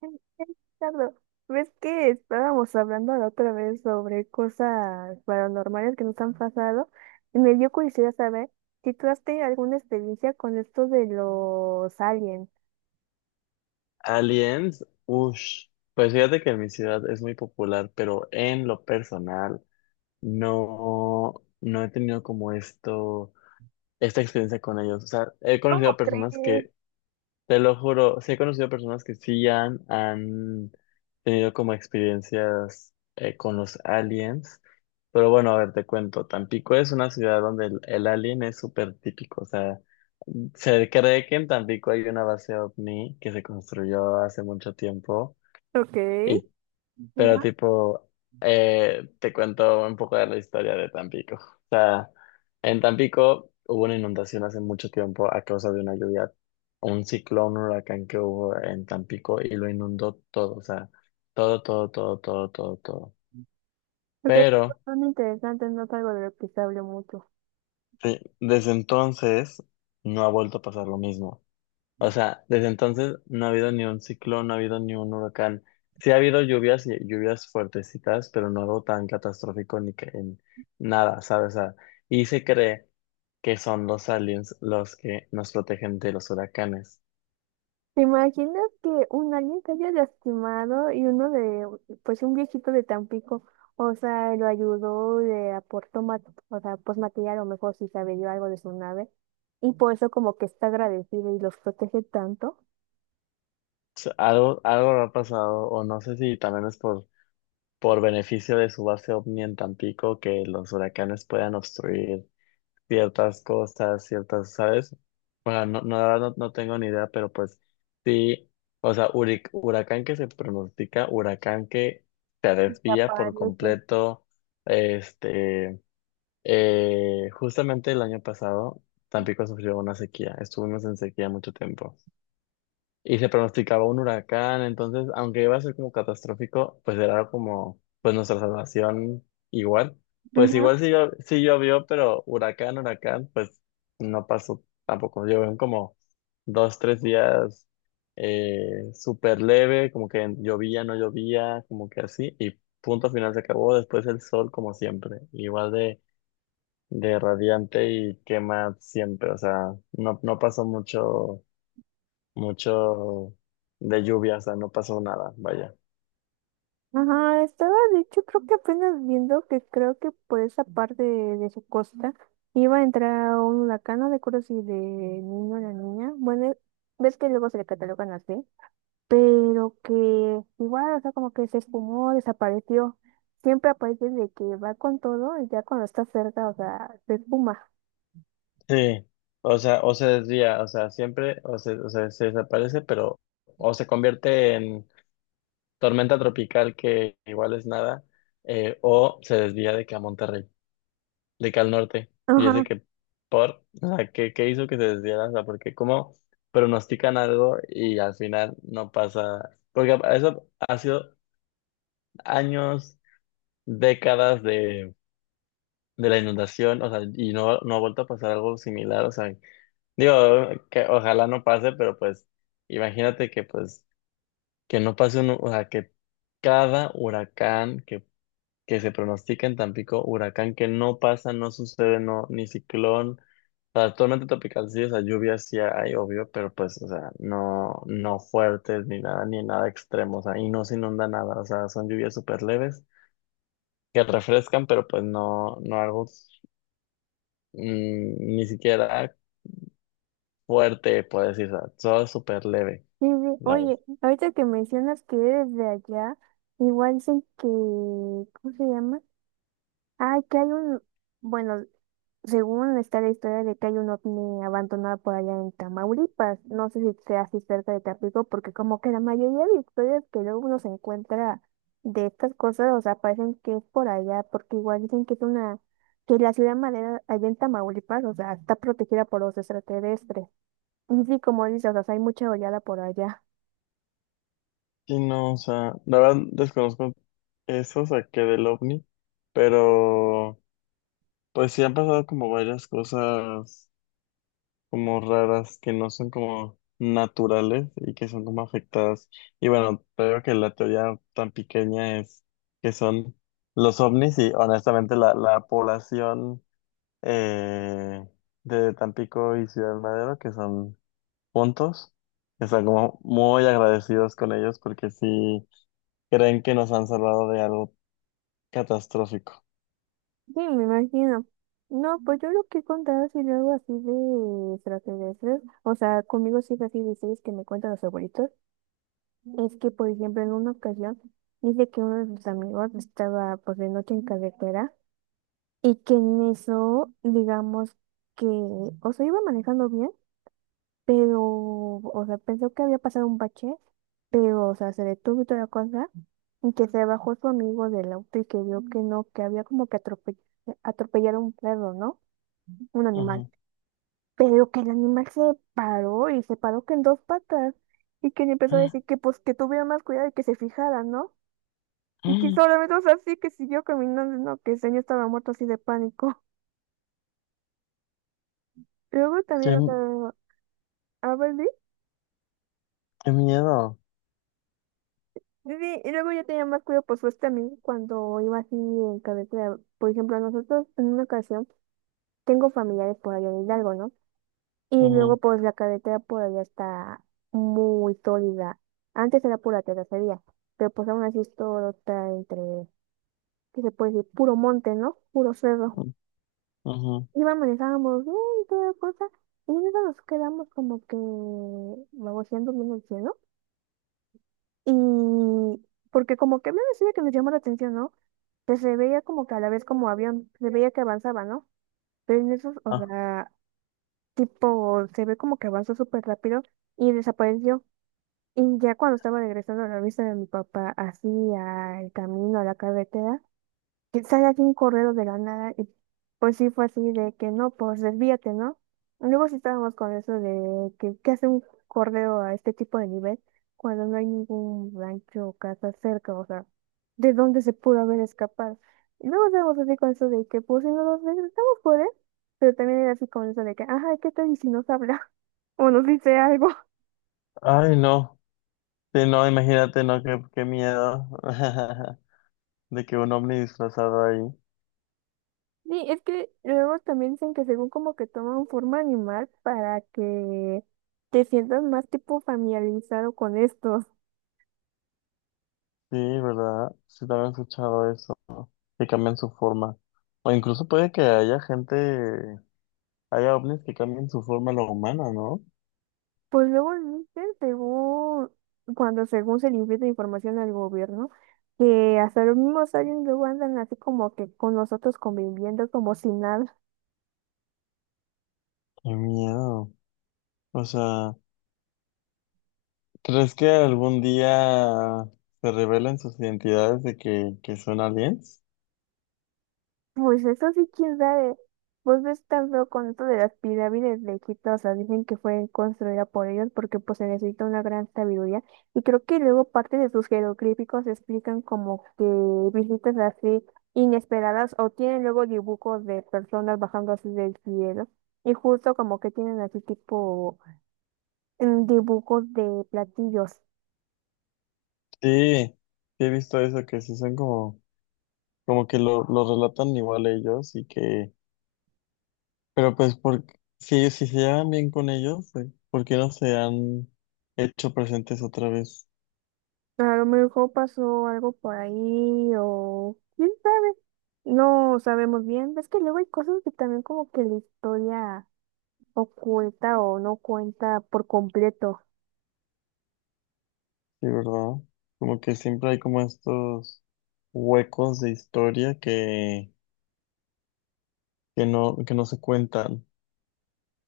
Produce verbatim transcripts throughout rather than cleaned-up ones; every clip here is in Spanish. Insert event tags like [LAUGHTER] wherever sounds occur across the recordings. Ay, ay, Ricardo, ¿ves que estábamos hablando la otra vez sobre cosas paranormales que nos han pasado? Y me dio curiosidad saber si tú has tenido alguna experiencia con esto de los aliens. Aliens, ush, pues fíjate que en mi ciudad es muy popular, pero en lo personal no, no he tenido como esto, esta experiencia con ellos. O sea, he conocido ¿Cómo personas crees? que, te lo juro, sí he conocido personas que sí han, han tenido como experiencias eh, con los aliens. Pero bueno, a ver, te cuento. Tampico es una ciudad donde el, el alien es súper típico. O sea, se cree que en Tampico hay una base ovni que se construyó hace mucho tiempo. Ok. Y, pero Ajá. tipo, eh, te cuento un poco de la historia de Tampico. En Tampico hubo una inundación hace mucho tiempo a causa de una lluvia, un ciclón, un huracán que hubo en Tampico y lo inundó todo, o sea, todo, todo, todo, todo, todo, todo. Ok, Pero son interesantes, no es algo de lo que se habló mucho. sí, desde entonces no ha vuelto a pasar lo mismo. O sea, desde entonces no ha habido ni un ciclón, no ha habido ni un huracán. Sí ha habido lluvias y lluvias fuertecitas, pero no algo tan catastrófico ni que en nada, ¿sabes? O sea, y se cree que son los aliens los que nos protegen de los huracanes. ¿Te imaginas que un alguien se haya lastimado y uno de, pues un viejito de Tampico, o sea, lo ayudó, le aportó, ma- o sea, pues material, o mejor si sabe dio algo de su nave, y por eso como que está agradecido y los protege tanto? Sea, algo, algo habrá pasado, o no sé si también es por, por beneficio de su base ovni en Tampico que los huracanes puedan obstruir ciertas cosas, ciertas, ¿sabes? Bueno, no, no, la verdad no, no tengo ni idea, pero pues sí, o sea, huric- huracán que se pronostica, huracán que se Se desvía por aparece. completo, este, eh, justamente el año pasado, Tampico sufrió una sequía, estuvimos en sequía mucho tiempo y se pronosticaba un huracán. Entonces, aunque iba a ser como catastrófico, pues era como, pues nuestra salvación igual. Pues Ajá, igual sí, llo- sí llovió, pero huracán, huracán, pues no pasó tampoco. Llovieron como dos, tres días eh, súper leve, como que llovía, no llovía, como que así, y punto final se acabó. Después el sol, como siempre, igual de, de radiante y quema siempre. O sea, no, no pasó mucho mucho de lluvia, o sea, no pasó nada, vaya. ajá, estaba de hecho creo que apenas viendo que creo que por esa parte de, de su costa iba a entrar un huracán, no recuerdo si de niño o la niña, bueno, ves que luego se le catalogan así. Pero que igual, o sea, como que se esfumó, desapareció. Siempre aparece de que va con todo y ya cuando está cerca, o sea, se esfuma. [LAUGHS] Sí. O sea, o se desvía, o sea, siempre, o se, o sea, se desaparece, pero o se convierte en tormenta tropical que igual es nada, eh, o se desvía de que a Monterrey, de que al norte. Y es de Ajá, que, por, o sea, ¿qué, qué hizo que se desviara? O sea, porque como pronostican algo y al final no pasa, porque eso ha sido años, décadas de la inundación, o sea, y no, no ha vuelto a pasar algo similar, o sea, digo, que ojalá no pase, pero pues imagínate que pues que no pase un, o sea, que cada huracán que, que se pronostica en Tampico, huracán que no pasa, no sucede, no, ni ciclón, o sea, tormenta tropical sí, o sea, lluvias sí hay, obvio, pero pues, o sea, no, no fuertes ni nada, ni nada extremo, o sea, y no se inunda nada, o sea, son lluvias súper leves que refrescan, pero pues no, no algo mm, ni siquiera fuerte, por decirlo, solo súper leve, sí, sí. la verdad. Oye, ahorita que mencionas que eres de allá, igual dicen que, ¿cómo se llama? Ah, que hay un, bueno, según está la historia de que hay un ovni abandonado por allá en Tamaulipas, no sé si sea así cerca de Tampico, porque como que la mayoría de historias que luego uno se encuentra de estas cosas, o sea, parecen que es por allá, porque igual dicen que es una, que la ciudad madera allá en Tamaulipas, o sea, está protegida por los extraterrestres. Y sí, como dices, o sea, hay mucha oleada por allá. [LAUGHS] Y no, o sea, la verdad desconozco eso, o sea, que del ovni, pero pues sí han pasado como varias cosas como raras que no son como naturales y que son como afectadas. Y bueno, creo que la teoría tan pequeña es que son los ovnis y honestamente la, la población eh, de Tampico y Ciudad Madero, que son puntos. Están como muy agradecidos con ellos porque sí creen que nos han salvado de algo catastrófico. Sí, me imagino. No, pues yo lo que he contado así luego así de extraterrestres, o sea, conmigo sí es así de historias que me cuentan los abuelitos. Es que, por ejemplo, en una ocasión dice que uno de sus amigos estaba por de noche en carretera y que en eso, digamos que, o sea, iba manejando bien, pero, o sea, pensó que había pasado un bache, pero, o sea, se detuvo y toda la cosa, y que se bajó su amigo del auto y que vio que no, que había como que atrope- atropellar a un perro, ¿no? Un animal. Ujú. Pero que el animal se paró y se paró que en dos patas y que le empezó a decir [GASPS] que pues que tuviera más cuidado y que se fijara, ¿no? Y que solamente, o sea, sí que siguió caminando, ¿no? Que el señor estaba muerto así de pánico. [LAUGHS] Luego ¡Qué, también, o sea, a ver, sí, qué miedo! sí, y luego ya tenía más cuidado por su este amigo cuando iba así en carretera. Por ejemplo, nosotros en una ocasión tengo familiares por allá en Hidalgo, ¿no? Y luego Ujú, pues la carretera por allá está muy sólida. Antes era pura terracería, pero pues aún así es todo está entre, ¿qué se puede decir? Puro monte, ¿no? Puro cerro. ujú, ujú. Íbamos, estábamos bien y toda cosa, y en eso nos quedamos como que baboseando viendo el cielo, y porque como que me decía que nos llamó la atención, ¿no? Que se veía como que a la vez como avión, se veía que avanzaba, ¿no? Pero en eso, o Ah. sea, tipo, se ve como que avanzó súper rápido y desapareció. Y ya cuando estaba regresando a la vista de mi papá, así al camino, a la carretera, que sale así un correo de la nada y pues sí fue así de que no, pues desvíate, ¿no? Luego sí estábamos con eso de que qué hace un correo a este tipo de nivel cuando no hay ningún rancho o casa cerca, o sea, ¿de dónde se pudo haber escapado? Y luego estábamos así con eso de que pues si nos regresamos por él, pero también era así con eso de que, ajá, ¿qué tal y si nos habla? [LAUGHS] O nos dice algo. Ay, no. Sí, no, imagínate, no, qué, qué miedo [LAUGHS] de que un ovni disfrazado ahí. Sí, es que luego también dicen que según como que toman forma animal para que te sientas más tipo familiarizado con estos. Sí, ¿verdad? Sí, también he escuchado eso, que cambian su forma. O incluso puede que haya gente, haya ovnis que cambien su forma a la humana, ¿no? Pues luego dicen según, cuando según se le invierte información al gobierno, que hasta los mismos aliens luego andan así como que con nosotros conviviendo como si nada. Qué miedo. O sea, ¿crees que algún día se revelen sus identidades de que, que son aliens? Pues eso sí, quién sabe. Vos ves tan feo con esto de las pirámides de Egipto, o sea, dicen que fue construida por ellos porque pues se necesita una gran sabiduría y creo que luego parte de sus jeroglíficos explican como que visitas así inesperadas o tienen luego dibujos de personas bajando así del cielo y justo como que tienen así tipo mm, dibujos de platillos. Sí, sí he visto eso, que sí son como, como que lo, lo relatan igual ellos y que, pero pues por, si, ellos- si se llevan bien con ellos, eh, ¿por qué no se han hecho presentes otra vez? A lo mejor pasó algo por ahí o quién sabe. No sabemos bien. Es que luego hay cosas que también como que la historia oculta o no cuenta por completo. Sí, ¿verdad? Como que siempre hay como estos huecos de historia que, que no, que no se cuentan.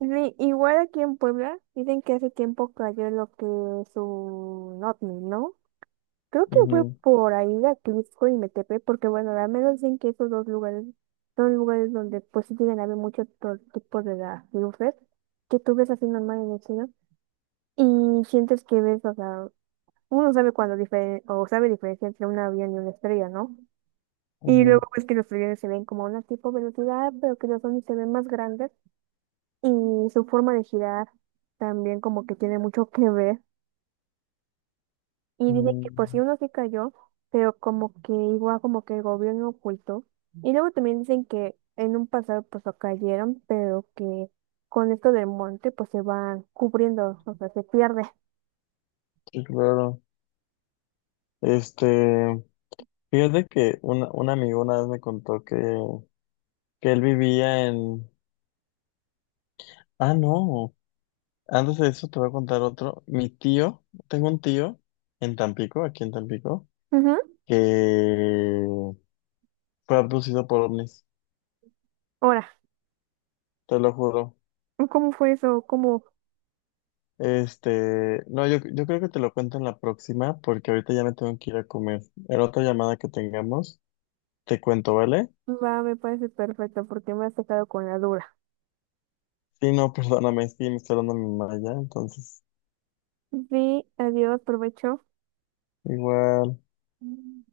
Ni- igual aquí en Puebla dicen que hace tiempo cayó lo que es un ovni, ¿no? Creo que fue Ujú, por ahí de Atlixco y Metepe, porque bueno, al menos dicen que esos dos lugares son lugares donde pues sí tienen a haber muchos tipos de las luces que tú ves así normal en el cielo. Y sientes que ves, o sea, uno sabe cuando diferen- o sabe diferencia entre un avión y una estrella, ¿no? Y ujú, luego ves que los aviones se ven como a una tipo velocidad, pero que los ovnis se ven más grandes y su forma de girar también como que tiene mucho que ver. Y dice que ujú. pues sí uno sí cayó, pero como que igual como que el gobierno ocultó. Y luego también dicen que en un pasado pues lo cayeron, pero que con esto del monte pues se van cubriendo, o sea, se pierde. Sí, claro. Este... Fíjate que un un amigo una vez me contó que, que él vivía en... Ah, no. Antes de eso te voy a contar otro. Mi tío, tengo un tío en Tampico, aquí en Tampico, Ujú. que fue abducido por ovnis, Ahora, te lo juro. ¿cómo fue eso? ¿Cómo? Este, no, yo, yo creo que te lo cuento en la próxima porque ahorita ya me tengo que ir a comer. En otra llamada que tengamos, te cuento, ¿vale? Va, me parece perfecto porque me has dejado con la duda. Sí, no, [LAUGHS] perdóname, es que me está dando mi mamá ya, entonces, Sí, adiós, provecho. igual. Mm.